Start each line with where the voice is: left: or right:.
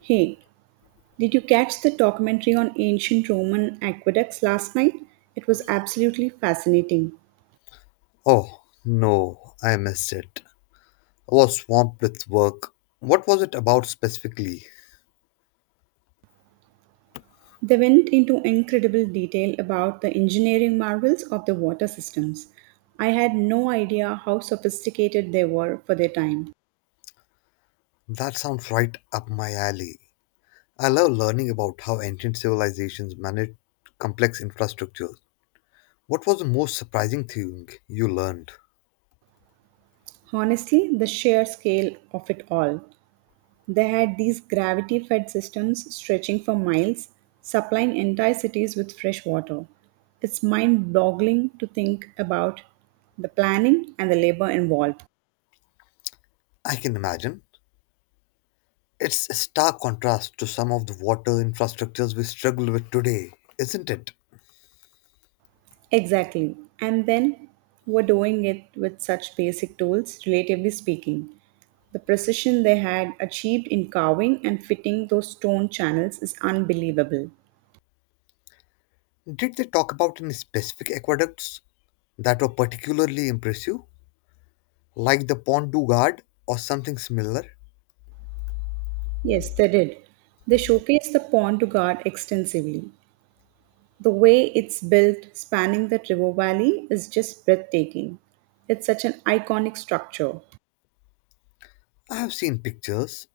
right: Hey, did you catch the documentary on ancient Roman aqueducts last night? It was absolutely fascinating.
left: Oh, no, I missed it. I was swamped with work. What was it about specifically?
right: They went into incredible detail about the engineering marvels of the water systems. I had no idea how sophisticated they were for their time.
left: That sounds right up my alley. I love learning about how ancient civilizations managed complex infrastructures. What was the most surprising thing you learned?
right: Honestly, the sheer scale of it all. They had these gravity fed systems stretching for miles, supplying entire cities with fresh water. It's mind boggling to think about the planning and the labor involved.
left: I can imagine. It's a stark contrast to some of the water infrastructures we struggle with today, isn't it?
right: Exactly. And then we're doing it with such basic tools, relatively speaking. The precision they had achieved in carving and fitting those stone channels is unbelievable.
left: Did they talk about any specific aqueducts that were particularly impressive, like the Pont du Gard or something similar?
right: Yes, they did. They showcased the pond to guard extensively. The way it's built, spanning the river valley, is just breathtaking. It's such an iconic structure.
left: I have seen pictures,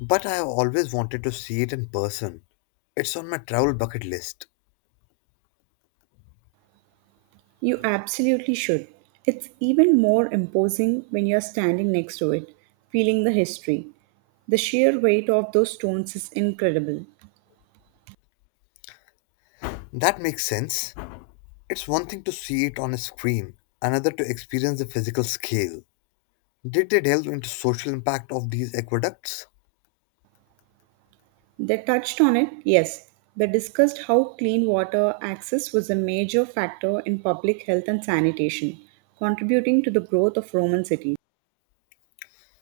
left: but I have always wanted to see it in person. It's on my travel bucket list.
right: You absolutely should. It's even more imposing when you're standing next to it, feeling the history. The sheer weight of those stones is incredible.
left: That makes sense. It's one thing to see it on a screen, another to experience the physical scale. Did they delve into social impact of these aqueducts?
right: They touched on it, yes. They discussed how clean water access was a major factor in public health and sanitation, contributing to the growth of Roman cities.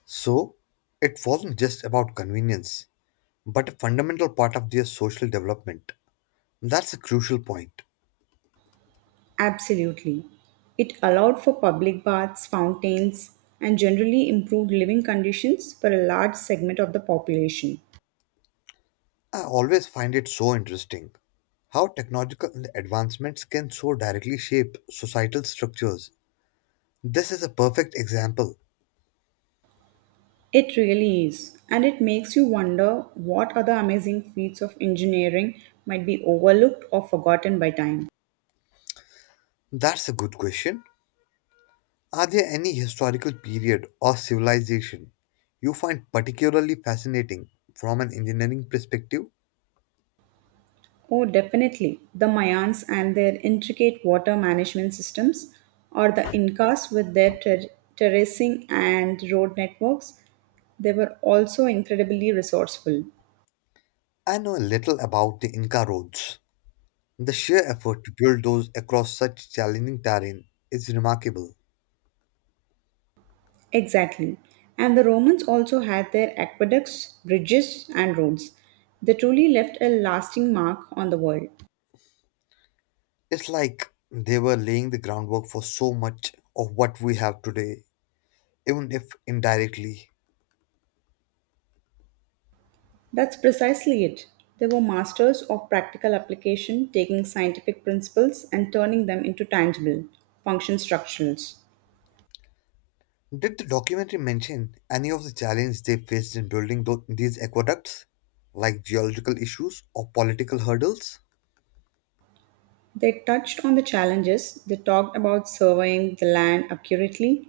left: So, it wasn't just about convenience, but a fundamental part of their social development. That's a crucial point.
right: Absolutely. It allowed for public baths, fountains, and generally improved living conditions for a large segment of the population.
left: I always find it so interesting how technological advancements can so directly shape societal structures. This is a perfect example.
right: It really is, and it makes you wonder what other amazing feats of engineering might be overlooked or forgotten by time.
left: That's a good question. Are there any historical period or civilization you find particularly fascinating from an engineering perspective?
right: Oh, definitely. The Mayans and their intricate water management systems, or the Incas with their terracing and road networks, they were also incredibly resourceful.
left: I know a little about the Inca roads. The sheer effort to build those across such challenging terrain is remarkable.
right: Exactly. And the Romans also had their aqueducts, bridges, and roads. They truly left a lasting mark on the world.
left: It's like they were laying the groundwork for so much of what we have today, even if indirectly.
right: That's precisely it. They were masters of practical application, taking scientific principles and turning them into tangible, function structurals.
left: Did the documentary mention any of the challenges they faced in building these aqueducts, like geological issues or political hurdles?
right: They touched on the challenges, they talked about surveying the land accurately,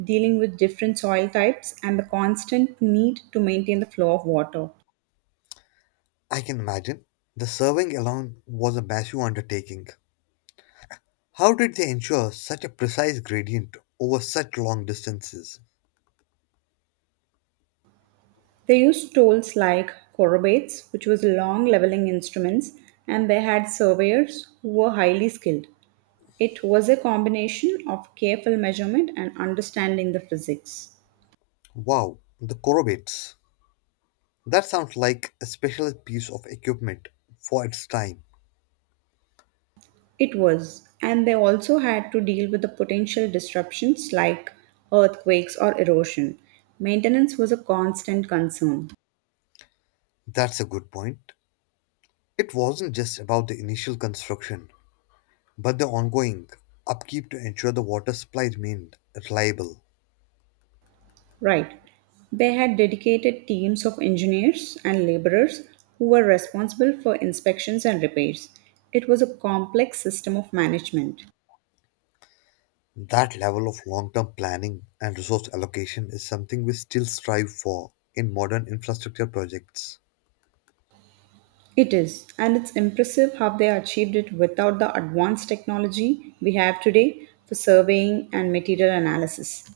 right: dealing with different soil types, and the constant need to maintain the flow of water.
left: I can imagine. The surveying alone was a massive undertaking. How did they ensure such a precise gradient over such long distances?
right: They used tools like chorobates, which was long leveling instruments, and they had surveyors who were highly skilled. It was a combination of careful measurement and understanding the physics.
left: Wow, the Korobates. That sounds like a special piece of equipment for its time.
right: It was, and they also had to deal with the potential disruptions like earthquakes or erosion. Maintenance was a constant concern.
left: That's a good point. It wasn't just about the initial construction, but the ongoing upkeep to ensure the water supply remained reliable.
right: Right. They had dedicated teams of engineers and laborers who were responsible for inspections and repairs. It was a complex system of management.
left: That level of long term planning and resource allocation is something we still strive for in modern infrastructure projects.
right: It is, and it's impressive how they achieved it without the advanced technology we have today for surveying and material analysis.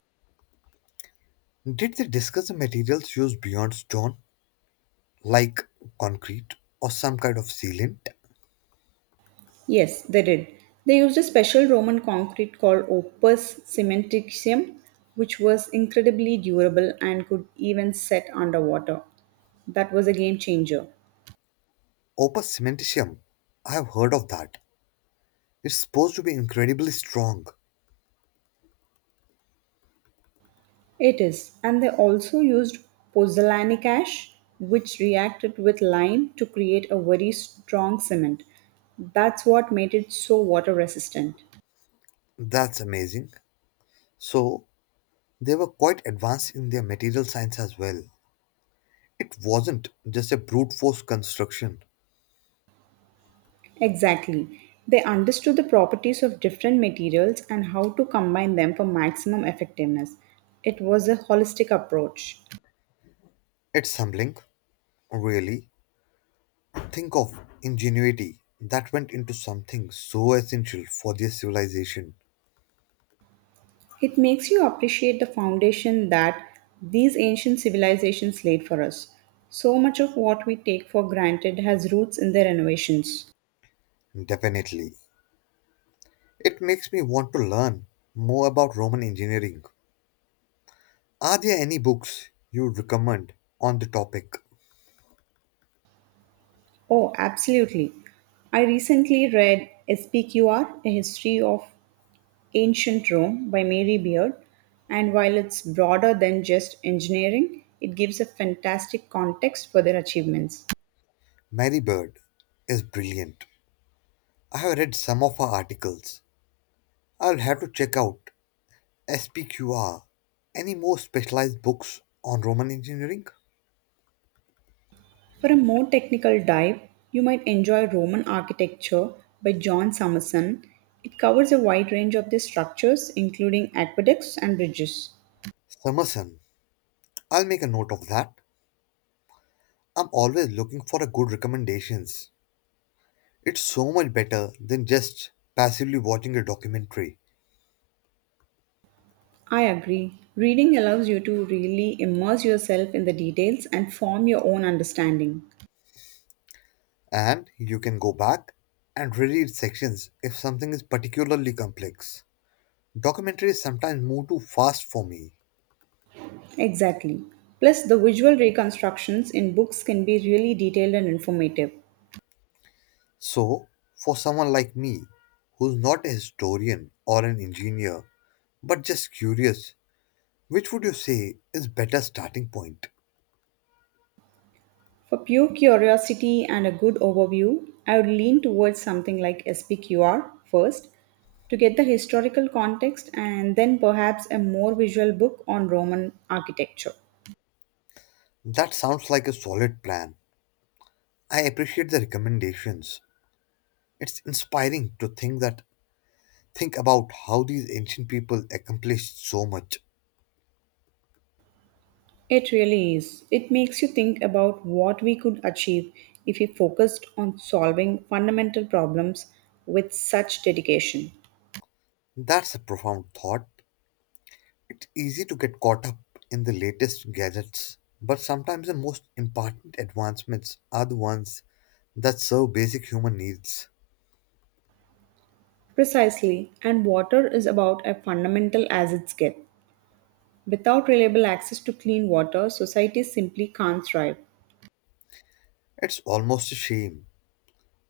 left: Did they discuss the materials used beyond stone, like concrete or some kind of sealant?
right: Yes, they did. They used a special Roman concrete called opus cementitium, which was incredibly durable and could even set underwater. That was a game changer.
left: Opus cementitium, I have heard of that. It's supposed to be incredibly strong.
right: It is, and they also used pozzolanic ash, which reacted with lime to create a very strong cement. That's what made it so water resistant.
left: That's amazing. So, they were quite advanced in their material science as well. It wasn't just a brute force construction.
right: Exactly. They understood the properties of different materials and how to combine them for maximum effectiveness. It was a holistic approach.
left: It's humbling, really. Think of ingenuity that went into something so essential for their civilization.
right: It makes you appreciate the foundation that these ancient civilizations laid for us. So much of what we take for granted has roots in their innovations.
left: Definitely. It makes me want to learn more about Roman engineering. Are there any books you would recommend on the topic?
right: Oh, absolutely. I recently read SPQR, A History of Ancient Rome by Mary Beard, and while it's broader than just engineering, it gives a fantastic context for their achievements.
left: Mary Bird is brilliant. I have read some of her articles. I'll have to check out SPQR. Any more specialized books on Roman engineering?
right: For a more technical dive, you might enjoy Roman Architecture by John Summerson. It covers a wide range of their structures, including aqueducts and bridges.
left: Summerson, I'll make a note of that. I'm always looking for a good recommendations. It's so much better than just passively watching a documentary.
right: I agree. Reading allows you to really immerse yourself in the details and form your own understanding.
left: And you can go back and reread sections if something is particularly complex. Documentaries sometimes move too fast for me.
right: Exactly. Plus, the visual reconstructions in books can be really detailed and informative.
left: So, for someone like me, who's not a historian or an engineer, but just curious, which would you say is better starting point?
right: For pure curiosity and a good overview, I would lean towards something like SPQR first to get the historical context and then perhaps a more visual book on Roman architecture.
left: That sounds like a solid plan. I appreciate the recommendations. It's inspiring to think that think about how these ancient people accomplished so much.
right: It really is. It makes you think about what we could achieve if we focused on solving fundamental problems with such dedication.
left: That's a profound thought. It's easy to get caught up in the latest gadgets, but sometimes the most important advancements are the ones that serve basic human needs.
right: Precisely, and water is about as fundamental as it gets. Without reliable access to clean water, societies simply can't thrive.
left: It's almost a shame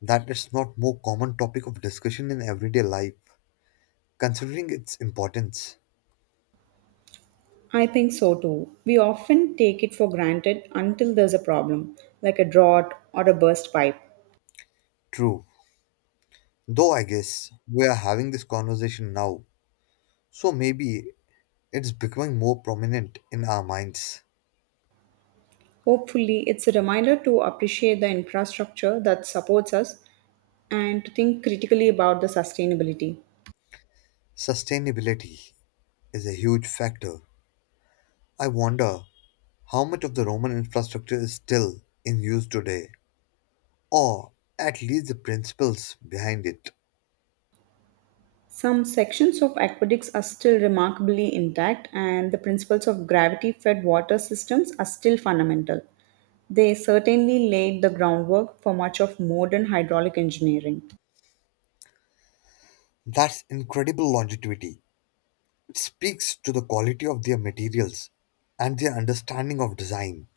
left: that it's not more common topic of discussion in everyday life, considering its importance.
right: I think so too. We often take it for granted until there's a problem, like a drought or a burst pipe.
left: True. Though I guess we are having this conversation now, so maybe it's becoming more prominent in our minds.
right: Hopefully, it's a reminder to appreciate the infrastructure that supports us and to think critically about the sustainability.
left: Sustainability is a huge factor. I wonder how much of the Roman infrastructure is still in use today, or at least the principles behind it.
right: Some sections of aqueducts are still remarkably intact, and the principles of gravity fed water systems are still fundamental. They certainly laid the groundwork for much of modern hydraulic engineering.
left: That's incredible longevity. It speaks to the quality of their materials and their understanding of design.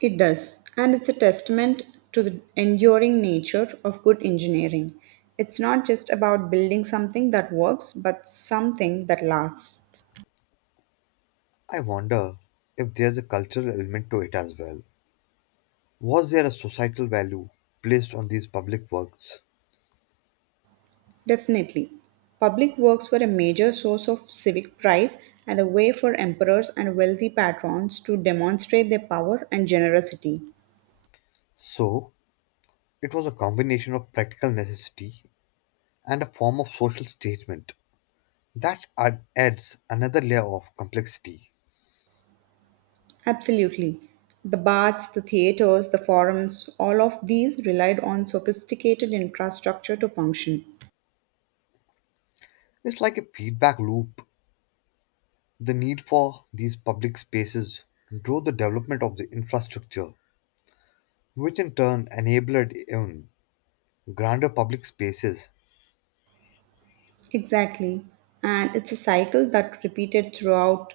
right: It does, and it's a testament to the enduring nature of good engineering. It's not just about building something that works, but something that lasts.
left: I wonder if there's a cultural element to it as well. Was there a societal value placed on these public works?
right: Definitely. Public works were a major source of civic pride and a way for emperors and wealthy patrons to demonstrate their power and generosity.
left: So, it was a combination of practical necessity and a form of social statement. That adds another layer of complexity.
right: Absolutely. The baths, the theatres, the forums, all of these relied on sophisticated infrastructure to function.
left: It's like a feedback loop. The need for these public spaces drove the development of the infrastructure, which in turn enabled even grander public spaces.
right: Exactly. And it's a cycle that repeated throughout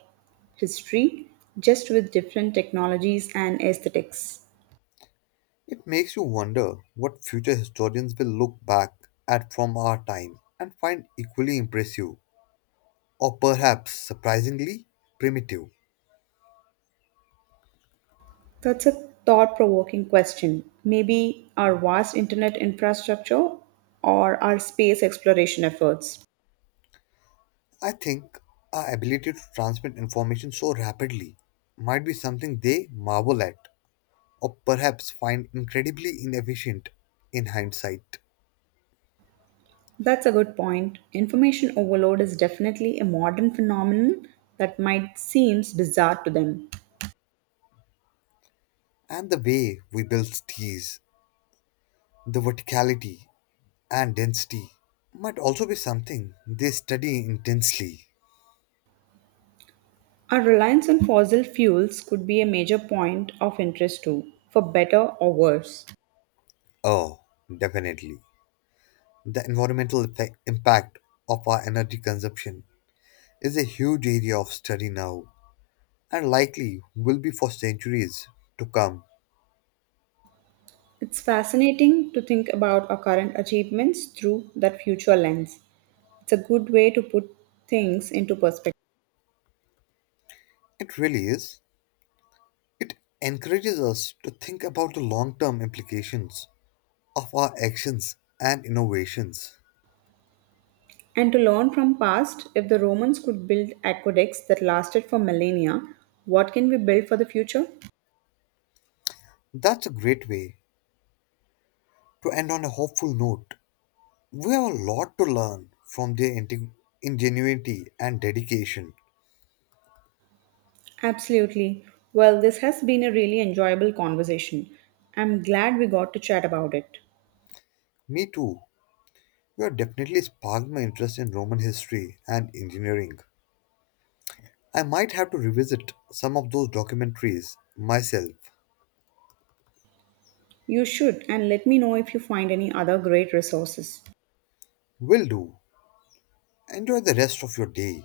right: history, just with different technologies and aesthetics.
left: It makes you wonder what future historians will look back at from our time and find equally impressive, or perhaps surprisingly primitive.
right: That's a thought provoking question. Maybe our vast internet infrastructure or our space exploration efforts.
left: I think our ability to transmit information so rapidly might be something they marvel at, or perhaps find incredibly inefficient in hindsight.
right: That's a good point. Information overload is definitely a modern phenomenon that might seem bizarre to them.
left: And the way we build cities, the verticality and density, might also be something they study intensely.
right: Our reliance on fossil fuels could be a major point of interest too, for better or worse.
left: Oh, definitely. The environmental effect, impact of our energy consumption is a huge area of study now, and likely will be for centuries to come.
right: It's fascinating to think about our current achievements through that future lens. It's a good way to put things into perspective.
left: It really is. It encourages us to think about the long term implications of our actions and innovations.
right: And to learn from past, if the Romans could build aqueducts that lasted for millennia, what can we build for the future?
left: That's a great way to end on a hopeful note. We have a lot to learn from their ingenuity and dedication.
right: Absolutely. Well, this has been a really enjoyable conversation. I'm glad we got to chat about it.
left: Me too. You have definitely sparked my interest in Roman history and engineering. I might have to revisit some of those documentaries myself.
right: You should, and let me know if you find any other great resources.
left: Will do. Enjoy the rest of your day.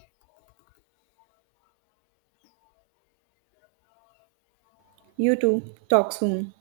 right: You too. Talk soon.